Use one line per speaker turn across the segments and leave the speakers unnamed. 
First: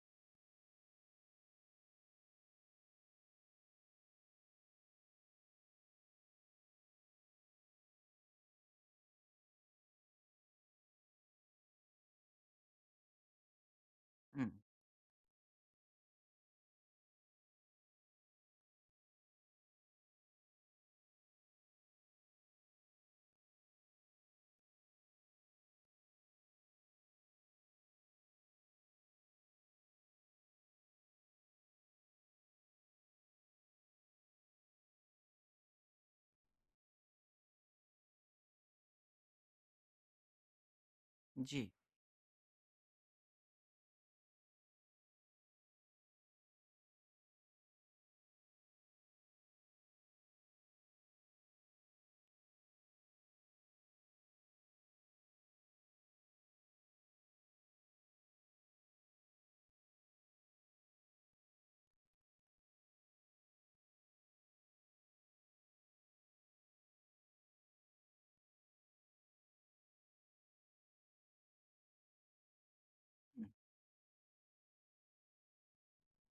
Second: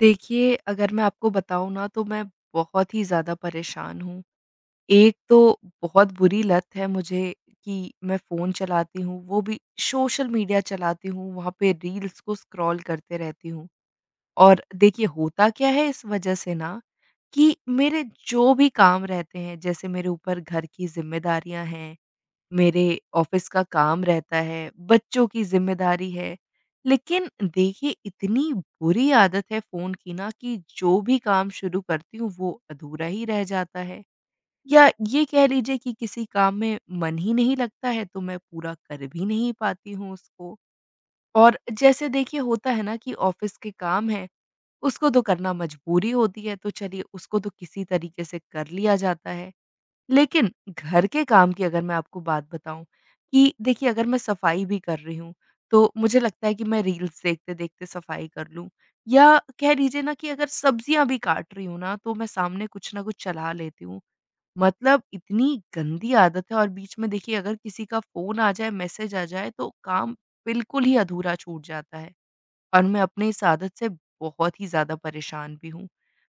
देखिए, अगर मैं आपको बताऊँ ना तो मैं बहुत ही ज़्यादा परेशान हूँ। एक तो बहुत बुरी लत है मुझे कि मैं फ़ोन चलाती हूँ, वो भी सोशल मीडिया चलाती हूँ, वहाँ पे रील्स को स्क्रॉल करते रहती हूँ।
हुँ।
और देखिए होता क्या है इस वज़ह से ना कि मेरे जो भी काम रहते हैं, जैसे मेरे ऊपर घर की ज़िम्मेदारियाँ हैं, मेरे ऑफिस का काम रहता है, बच्चों की ज़िम्मेदारी है। लेकिन देखिए इतनी बुरी आदत है फ़ोन की ना कि जो भी काम शुरू करती हूँ वो अधूरा ही रह जाता है। या ये कह लीजिए कि किसी काम में मन ही नहीं लगता है, तो मैं पूरा कर भी नहीं पाती हूँ उसको। और
जी।
जैसे देखिए होता है ना कि ऑफिस के काम हैं, उसको तो करना मजबूरी होती है, तो चलिए उसको तो किसी तरीके से कर लिया जाता है। लेकिन घर के काम की अगर मैं आपको बात बताऊँ कि देखिए, अगर मैं सफाई भी कर रही हूँ, तो मुझे लगता है कि मैं रील्स देखते-देखते सफाई कर लूँ, या कह लीजिए ना कि अगर सब्जियाँ भी काट रही हूँ ना, तो मैं सामने कुछ ना कुछ चला लेती हूँ। मतलब इतनी गंदी आदत है, और बीच में देखिए अगर किसी का फ़ोन आ जाए, मैसेज आ जाए, तो काम बिल्कुल ही अधूरा छूट जाता है, और मैं अपने इस आदत से बहुत ही ज़्यादा परेशान भी हूँ।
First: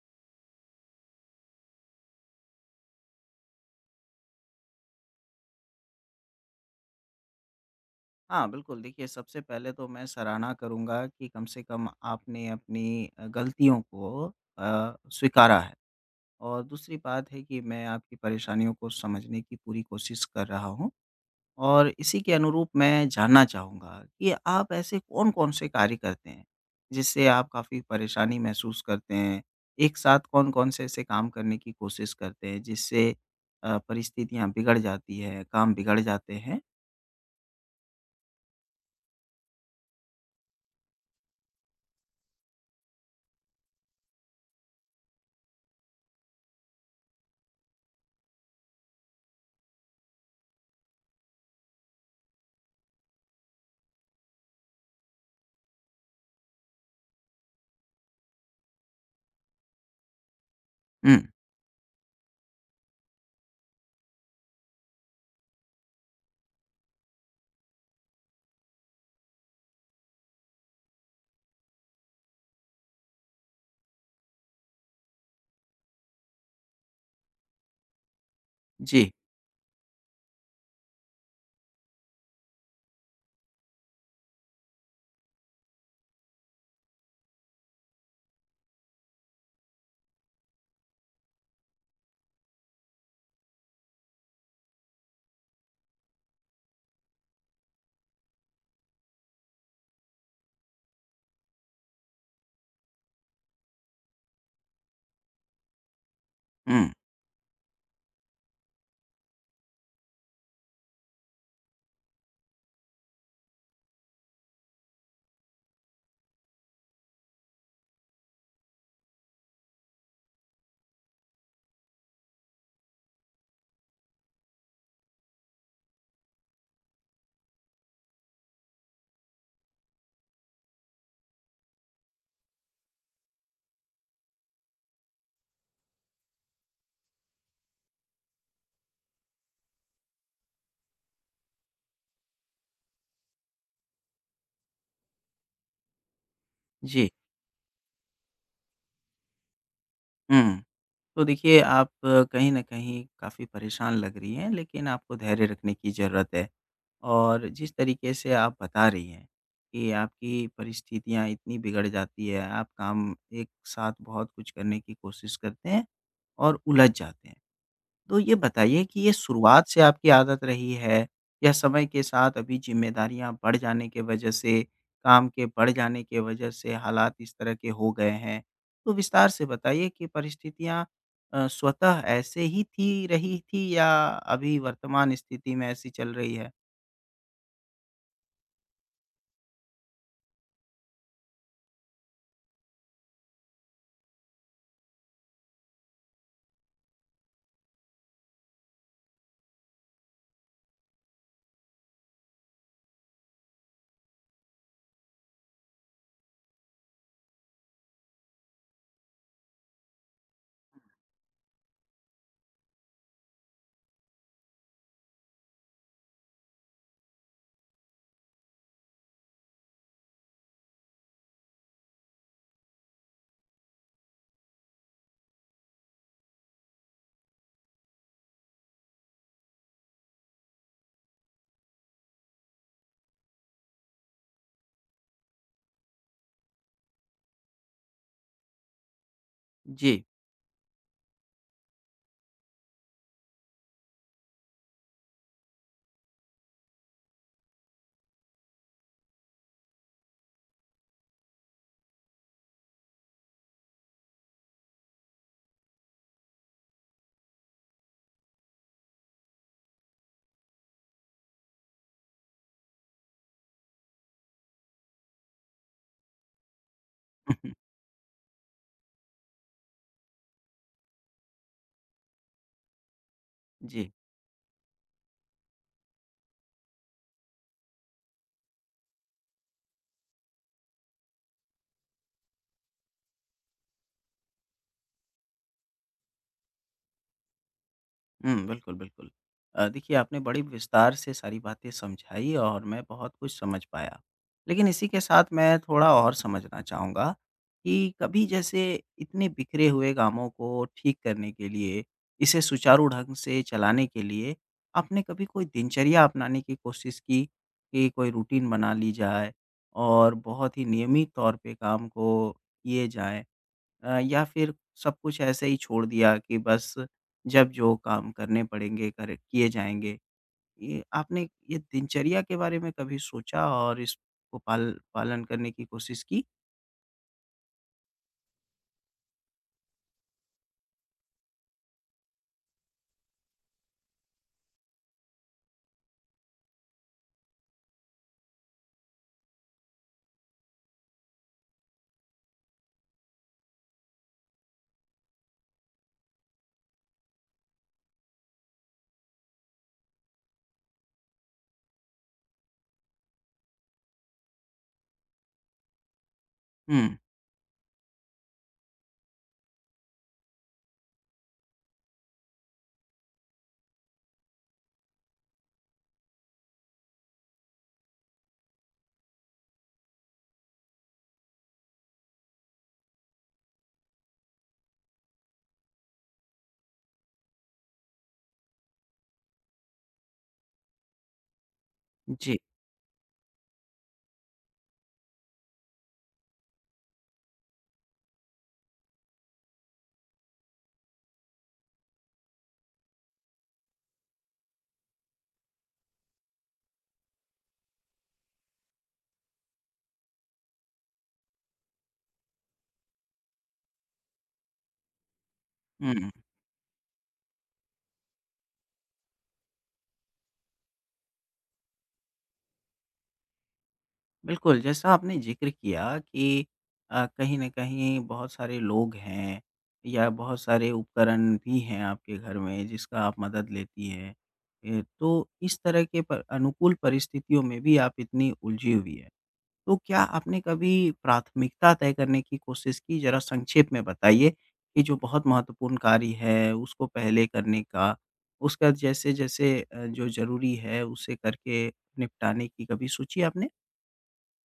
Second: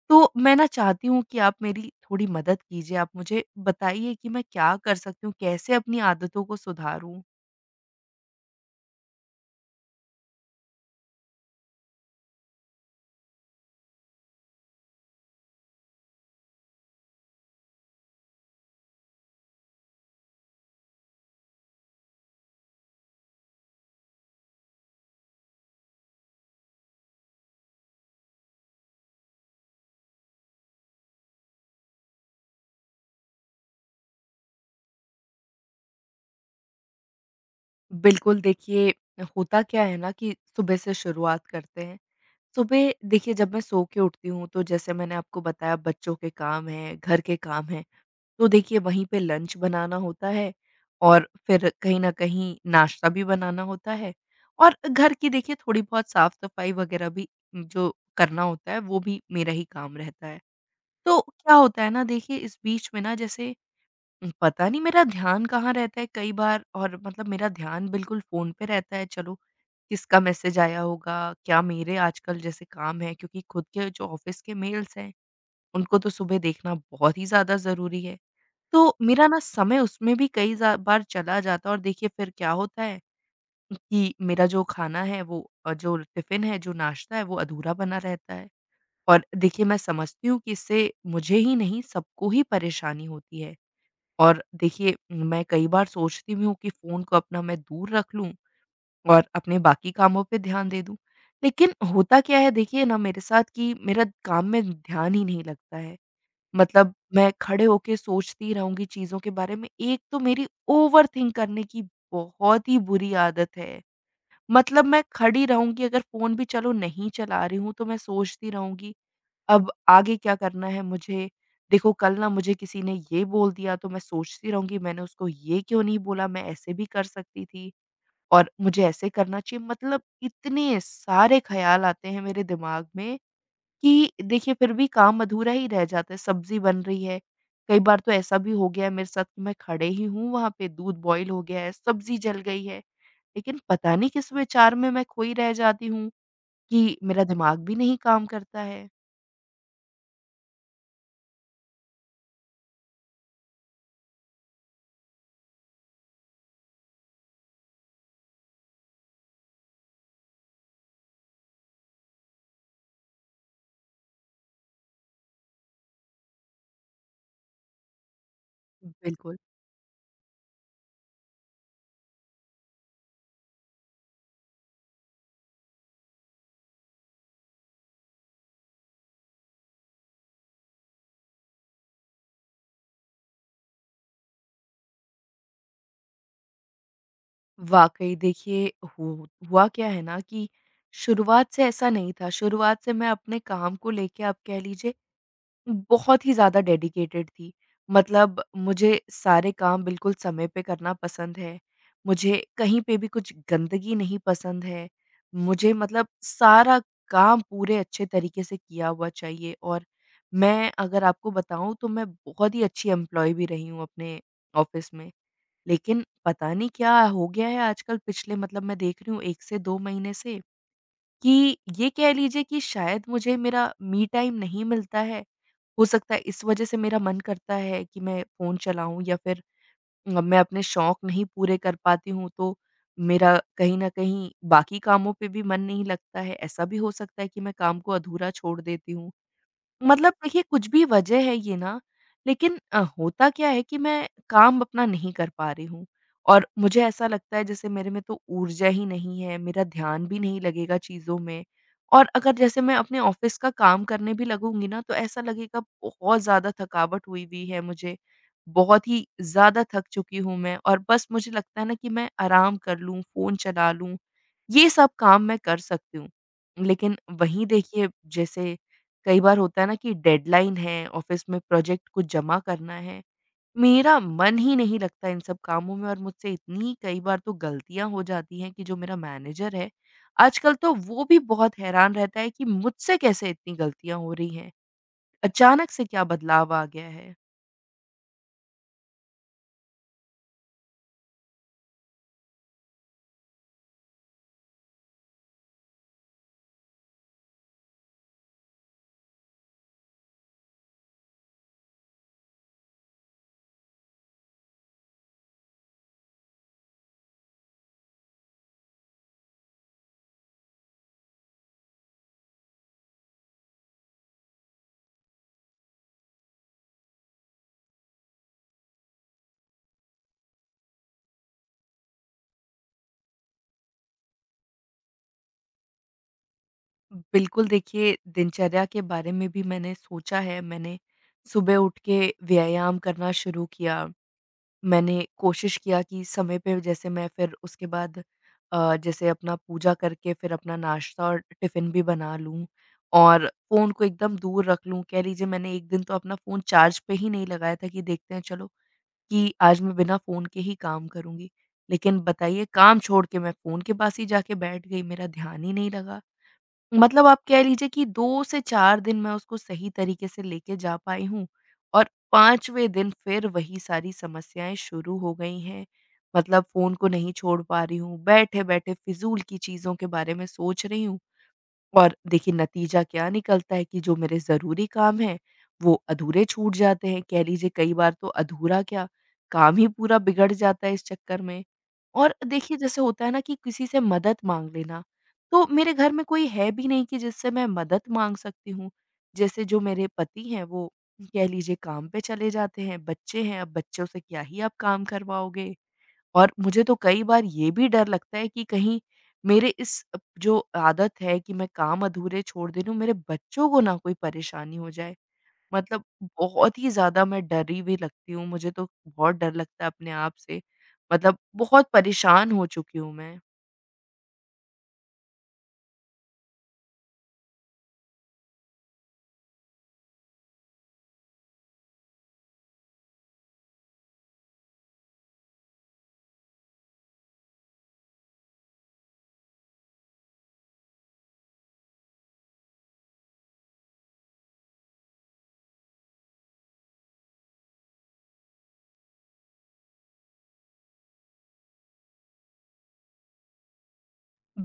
तो मैं ना चाहती हूँ कि आप मेरी थोड़ी मदद कीजिए, आप मुझे बताइए कि मैं क्या कर सकती हूँ? कैसे अपनी आदतों को सुधारूँ?
हाँ, बिल्कुल देखिए, सबसे पहले तो मैं सराहना करूँगा कि कम से कम आपने अपनी गलतियों को स्वीकारा है। और दूसरी बात है कि मैं आपकी परेशानियों को समझने की पूरी कोशिश कर रहा हूँ। और इसी के अनुरूप मैं जानना चाहूँगा कि आप ऐसे कौन-कौन से कार्य करते हैं, जिससे आप काफ़ी परेशानी महसूस करते हैं? एक साथ कौन-कौन से ऐसे काम करने की कोशिश करते हैं जिससे परिस्थितियाँ बिगड़ जाती हैं, काम बिगड़ जाते हैं?
बिल्कुल, देखिए होता क्या है ना कि सुबह से शुरुआत करते हैं। सुबह देखिए जब मैं सो के उठती हूँ, तो जैसे मैंने आपको बताया, बच्चों के काम हैं, घर के काम हैं, तो देखिए वहीं पे लंच बनाना होता है, और फिर कहीं न कहीं नाश्ता भी बनाना होता है, और घर की देखिए थोड़ी बहुत साफ-सफाई वगैरह भी जो करना होता है वो भी मेरा ही काम रहता है।
हुँ।
तो क्या होता है ना देखिए, इस बीच में ना जैसे पता नहीं मेरा ध्यान कहाँ रहता है कई बार, और मतलब मेरा ध्यान बिल्कुल फ़ोन पे रहता है। चलो, किसका मैसेज आया होगा, क्या मेरे आजकल जैसे काम है, क्योंकि खुद के जो ऑफ़िस के मेल्स हैं, उनको तो सुबह देखना बहुत ही ज़्यादा ज़रूरी है। तो
जी।
मेरा ना समय उसमें भी कई ज़ा बार चला जाता है, और देखिए फिर क्या होता है कि मेरा जो खाना है वो, जो टिफ़िन है, जो नाश्ता है वो अधूरा बना रहता है। और देखिए मैं समझती हूँ कि इससे मुझे ही नहीं सबको ही परेशानी होती है, और देखिए मैं कई बार सोचती भी हूँ कि फ़ोन को अपना मैं दूर रख लूँ और अपने बाकी कामों पे ध्यान दे दूँ। लेकिन होता क्या है देखिए ना मेरे साथ, कि मेरा काम में ध्यान ही नहीं लगता है।
हुँ।
मतलब मैं खड़े होके सोचती रहूँगी चीज़ों के बारे में। एक तो मेरी ओवरथिंक करने की बहुत ही बुरी आदत है। मतलब मैं खड़ी रहूँगी, अगर फ़ोन भी चलो नहीं चला रही हूँ, तो मैं सोचती रहूँगी अब आगे क्या करना है मुझे? देखो कल ना मुझे किसी ने ये बोल दिया, तो मैं सोचती रहूँगी मैंने उसको ये क्यों नहीं बोला? मैं ऐसे भी कर सकती थी और मुझे ऐसे करना चाहिए। मतलब इतने सारे ख़्याल आते हैं मेरे दिमाग में कि देखिए फिर भी काम अधूरा ही रह जाता है। सब्ज़ी बन रही है, कई बार तो ऐसा भी हो गया है मेरे साथ कि मैं खड़े ही हूँ, वहाँ पे दूध बॉयल हो गया है, सब्ज़ी जल गई है। लेकिन पता नहीं किस विचार में मैं खोई रह जाती हूँ कि
जी।
मेरा दिमाग भी नहीं काम करता है।
हुँ, तो देखिए आप कहीं न कहीं काफ़ी परेशान लग रही हैं, लेकिन आपको धैर्य रखने की ज़रूरत है। और जिस तरीके से आप बता रही हैं कि आपकी परिस्थितियाँ इतनी बिगड़ जाती है, आप काम एक साथ बहुत कुछ करने की कोशिश करते हैं और उलझ जाते हैं। तो ये बताइए कि ये
बिल्कुल।
शुरुआत से आपकी आदत रही है या समय के साथ अभी ज़िम्मेदारियाँ बढ़ जाने के वजह से, काम के बढ़ जाने के वजह से हालात इस तरह के हो गए हैं? तो विस्तार से बताइए कि परिस्थितियाँ स्वतः ऐसे ही थी रही थी या अभी वर्तमान स्थिति में ऐसी चल रही है?
वाक़ई देखिए, हु हुआ क्या है ना कि शुरुआत से ऐसा नहीं था, शुरुआत से मैं अपने काम को लेके आप कह लीजिए बहुत ही ज़्यादा डेडिकेटेड थी। मतलब मुझे सारे काम बिल्कुल समय पे करना पसंद है, मुझे कहीं पे भी कुछ गंदगी नहीं पसंद है, मुझे मतलब सारा काम पूरे अच्छे तरीके से किया हुआ चाहिए, और मैं अगर आपको बताऊँ तो मैं बहुत ही अच्छी एम्प्लॉयी भी रही हूँ अपने ऑफ़िस में। लेकिन पता नहीं क्या हो गया है आजकल, पिछले मतलब मैं देख रही हूँ 1 से 2 महीने से कि ये कह लीजिए कि शायद मुझे मेरा मी टाइम नहीं मिलता है। हो सकता है इस वज़ह से मेरा मन करता है कि मैं फ़ोन चलाऊँ, या फिर मैं अपने शौक नहीं पूरे कर पाती हूँ, तो मेरा कहीं न कहीं बाकी कामों पे भी मन नहीं लगता है। ऐसा भी हो सकता है कि मैं काम को अधूरा छोड़ देती हूँ।
जी।
मतलब देखिए कुछ भी वजह है ये ना, लेकिन होता क्या है कि मैं काम अपना नहीं कर पा रही हूँ, और मुझे ऐसा लगता है जैसे मेरे में तो ऊर्जा ही नहीं है, मेरा ध्यान भी नहीं लगेगा चीज़ों में, और अगर जैसे मैं अपने ऑफ़िस का काम करने भी लगूँगी ना, तो ऐसा लगेगा बहुत ज़्यादा थकावट हुई हुई है मुझे, बहुत ही ज़्यादा थक चुकी हूँ मैं, और बस मुझे लगता है ना कि मैं आराम कर लूँ, फ़ोन चला लूँ, ये सब काम मैं कर सकती हूँ। लेकिन वहीं देखिए, जैसे कई बार होता है ना कि डेडलाइन है, ऑफ़िस में प्रोजेक्ट कुछ जमा करना है।
जी।
मेरा मन ही नहीं लगता इन सब कामों में, और मुझसे इतनी कई बार तो गलतियाँ हो जाती हैं कि जो मेरा मैनेजर है, आजकल तो वो भी बहुत हैरान रहता है कि मुझसे कैसे इतनी गलतियाँ हो रही हैं? अचानक से क्या बदलाव आ गया है?
हुँ, बिल्कुल, बिल्कुल। देखिए आपने बड़ी विस्तार से सारी बातें समझाई और मैं बहुत कुछ समझ पाया। लेकिन इसी के साथ मैं थोड़ा और समझना चाहूँगा कि कभी जैसे इतने बिखरे हुए कामों को ठीक करने के लिए, इसे सुचारू ढंग से चलाने के लिए आपने कभी कोई दिनचर्या अपनाने की कोशिश की कि कोई रूटीन बना ली जाए और बहुत ही नियमित तौर पे काम को किए जाएँ? या फिर सब कुछ ऐसे ही छोड़ दिया कि बस जब जो काम करने पड़ेंगे कर किए जाएँगे? ये आपने ये दिनचर्या के बारे में कभी सोचा और इसको पालन करने की कोशिश की?
बिल्कुल देखिए, दिनचर्या के बारे में भी मैंने सोचा है, मैंने सुबह उठ के व्यायाम करना शुरू किया। मैंने कोशिश किया कि समय पे जैसे मैं फिर उसके बाद जैसे अपना पूजा करके फिर अपना नाश्ता और टिफ़िन भी बना लूँ और फ़ोन को एकदम दूर रख लूँ। कह लीजिए मैंने एक दिन तो अपना फ़ोन चार्ज पे ही नहीं लगाया था कि देखते हैं चलो कि आज मैं बिना फ़ोन के ही काम करूँगी। लेकिन बताइए, काम छोड़ के मैं फ़ोन के पास ही जाके बैठ गई, मेरा ध्यान ही नहीं लगा।
हुँ।
मतलब आप कह लीजिए कि 2 से 4 दिन मैं उसको सही तरीके से लेके जा पाई हूँ, और 5वें दिन फिर वही सारी समस्याएँ शुरू हो गई हैं। मतलब फ़ोन को नहीं छोड़ पा रही हूँ, बैठे-बैठे फ़िज़ूल की चीज़ों के बारे में सोच रही हूँ, और देखिए नतीजा क्या निकलता है कि जो मेरे ज़रूरी काम हैं, वो अधूरे छूट जाते हैं। कह लीजिए कई बार तो अधूरा क्या, काम ही पूरा बिगड़ जाता है इस चक्कर में। और
जी।
देखिए जैसे होता है ना कि किसी से मदद माँग लेना, तो मेरे घर में कोई है भी नहीं कि जिससे मैं मदद माँग सकती हूँ। जैसे जो मेरे पति हैं, वो कह लीजिए काम पे चले जाते हैं, बच्चे हैं, अब बच्चों से क्या ही आप काम करवाओगे। और मुझे तो कई बार ये भी डर लगता है कि कहीं मेरे इस अप जो आदत है कि मैं काम अधूरे छोड़ दे रही हूँ, मेरे बच्चों को ना कोई परेशानी हो जाए। मतलब
हुँ,
बहुत ही ज़्यादा मैं डरी हुई लगती हूँ, मुझे तो बहुत डर लगता है अपने आप से। मतलब बहुत परेशान हो चुकी हूँ मैं।
बिल्कुल, जैसा आपने ज़िक्र किया कि कहीं न कहीं बहुत सारे लोग हैं या बहुत सारे उपकरण भी हैं आपके घर में जिसका आप मदद लेती हैं। तो इस तरह के प अनुकूल परिस्थितियों में भी आप इतनी उलझी हुई हैं। तो क्या आपने कभी प्राथमिकता तय करने की कोशिश की? ज़रा संक्षेप में बताइए कि जो बहुत महत्वपूर्ण कार्य है, उसको पहले करने का, उसका जैसे-जैसे जो ज़रूरी है, उसे करके निपटाने की कभी सोची आपने?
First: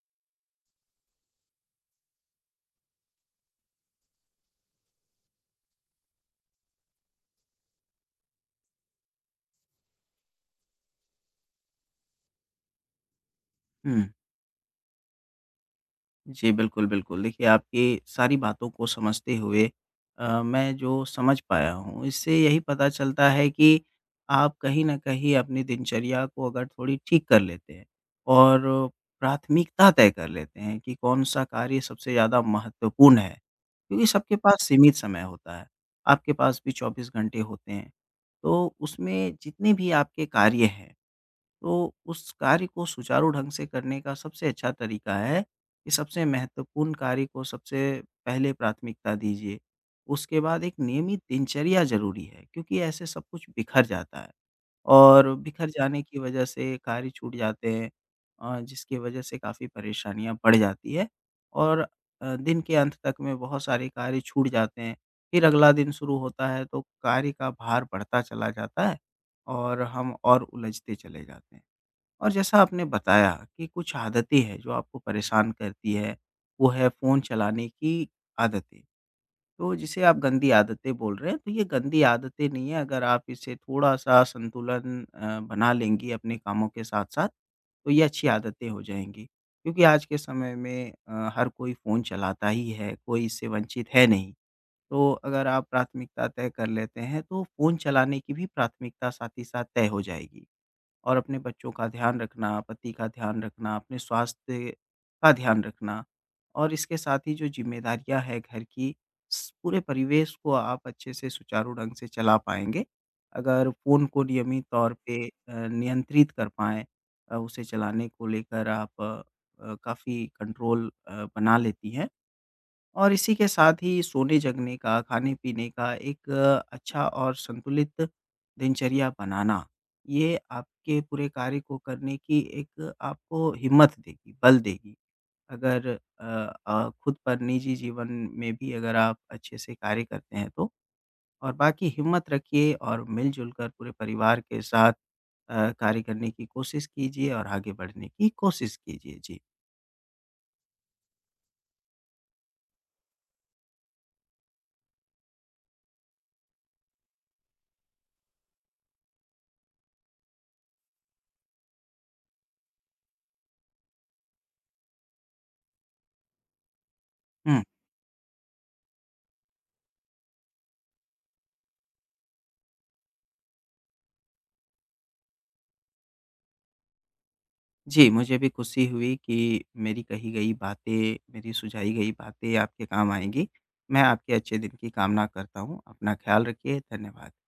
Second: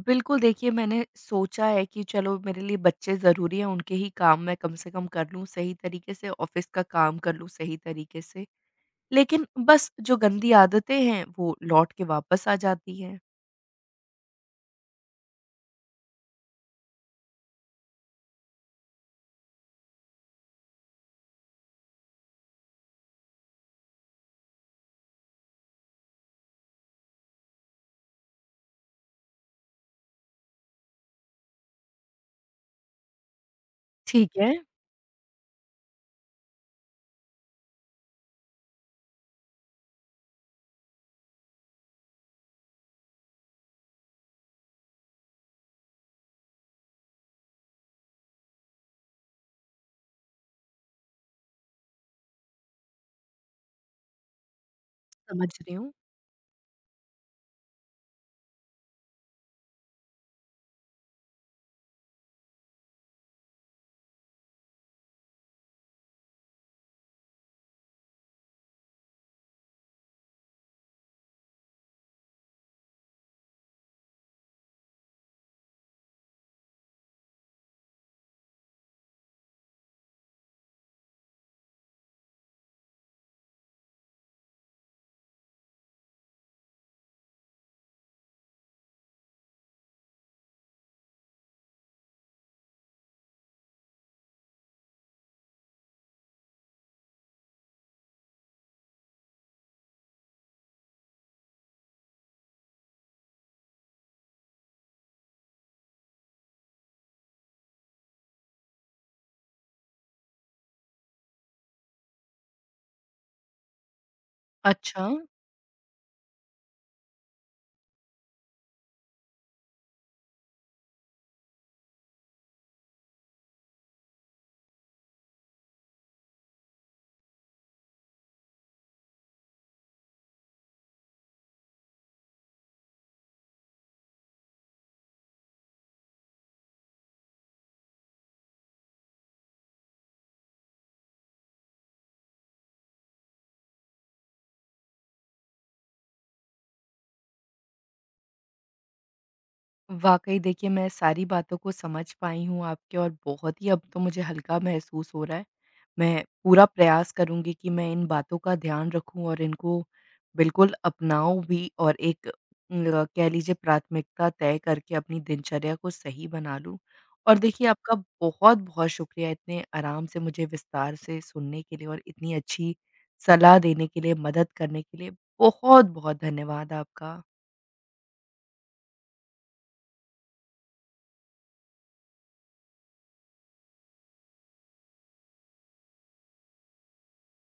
बिल्कुल, देखिए मैंने सोचा है कि चलो मेरे लिए बच्चे ज़रूरी हैं, उनके ही काम मैं कम से कम कर लूँ सही तरीके से, ऑफ़िस का काम कर लूँ सही तरीके से। लेकिन बस जो गंदी आदतें हैं, वो लौट के वापस आ जाती हैं।
हुँ। जी, बिल्कुल, बिल्कुल। देखिए, आपकी सारी बातों को समझते हुए मैं जो समझ पाया हूँ, इससे यही पता चलता है कि आप कहीं न कहीं अपनी दिनचर्या को अगर थोड़ी ठीक कर लेते हैं और प्राथमिकता तय कर लेते हैं कि कौन-सा कार्य सबसे ज़्यादा महत्वपूर्ण है, क्योंकि
ठीक
सबके
है,
पास सीमित समय होता है। आपके पास भी 24 घंटे होते हैं। तो उसमें जितने भी आपके कार्य हैं तो उस कार्य को सुचारू ढंग से करने का सबसे अच्छा तरीका है कि सबसे महत्वपूर्ण कार्य को सबसे पहले प्राथमिकता दीजिए। उसके बाद एक नियमित दिनचर्या ज़रूरी है क्योंकि ऐसे सब कुछ बिखर जाता है और
समझ
बिखर
रही हूँ।
जाने की वजह से कार्य छूट जाते हैं, जिसकी वजह से काफ़ी परेशानियाँ बढ़ जाती है और दिन के अंत तक में बहुत सारे कार्य छूट जाते हैं। फिर अगला दिन शुरू होता है तो कार्य का भार बढ़ता चला जाता है और हम और उलझते चले जाते हैं। और जैसा आपने बताया कि कुछ आदतें हैं जो आपको परेशान करती है, वो है फ़ोन चलाने की आदतें। तो जिसे आप गंदी आदतें बोल रहे हैं, तो ये गंदी आदतें नहीं है। अगर आप इसे थोड़ा-सा संतुलन बना लेंगी अपने कामों के साथ-साथ, तो ये अच्छी आदतें हो जाएँगी। क्योंकि आज के समय में हर कोई फ़ोन चलाता ही है, कोई इससे वंचित है नहीं। तो अगर आप प्राथमिकता तय कर लेते हैं, तो फ़ोन चलाने की भी प्राथमिकता साथ ही साथ तय हो जाएगी। और अपने बच्चों का ध्यान रखना, पति का ध्यान रखना, अपने स्वास्थ्य का ध्यान रखना और इसके साथ ही जो ज़िम्मेदारियाँ हैं घर की, स पूरे परिवेश को आप अच्छे से सुचारू ढंग से चला पाएँगे। अगर फ़ोन को नियमित तौर
अच्छा।
पे नियंत्रित कर पाएँ, उसे चलाने को लेकर आप काफ़ी कंट्रोल बना लेती हैं। और इसी के साथ ही सोने-जगने का, खाने-पीने का एक अच्छा और संतुलित दिनचर्या बनाना, ये आपके पूरे कार्य को करने की एक आपको हिम्मत देगी, बल देगी। अगर अ खुद पर निजी जीवन में भी अगर आप अच्छे से कार्य करते हैं तो। और बाकी हिम्मत रखिए और मिल-जुल कर पूरे परिवार के साथ कार्य करने की कोशिश कीजिए और आगे बढ़ने की कोशिश कीजिए। जी।
वाक़ई देखिए, मैं सारी बातों को समझ पाई हूँ आपके, और बहुत ही अब तो मुझे हल्का महसूस हो रहा है। मैं पूरा प्रयास करूँगी कि मैं इन बातों का ध्यान रखूँ और इनको बिल्कुल अपनाऊँ भी, और एक ल कह लीजिए प्राथमिकता तय करके अपनी दिनचर्या को सही बना लूँ। और
हुँ।
देखिए आपका बहुत-बहुत शुक्रिया इतने आराम से मुझे विस्तार से सुनने के लिए और इतनी अच्छी सलाह देने के लिए, मदद करने के लिए। बहुत-बहुत धन्यवाद आपका।
जी, मुझे भी खुशी हुई कि मेरी कही गई बातें, मेरी सुझाई गई बातें आपके काम आएँगी। मैं आपके अच्छे दिन की कामना करता हूँ। अपना ख़्याल रखिए, धन्यवाद।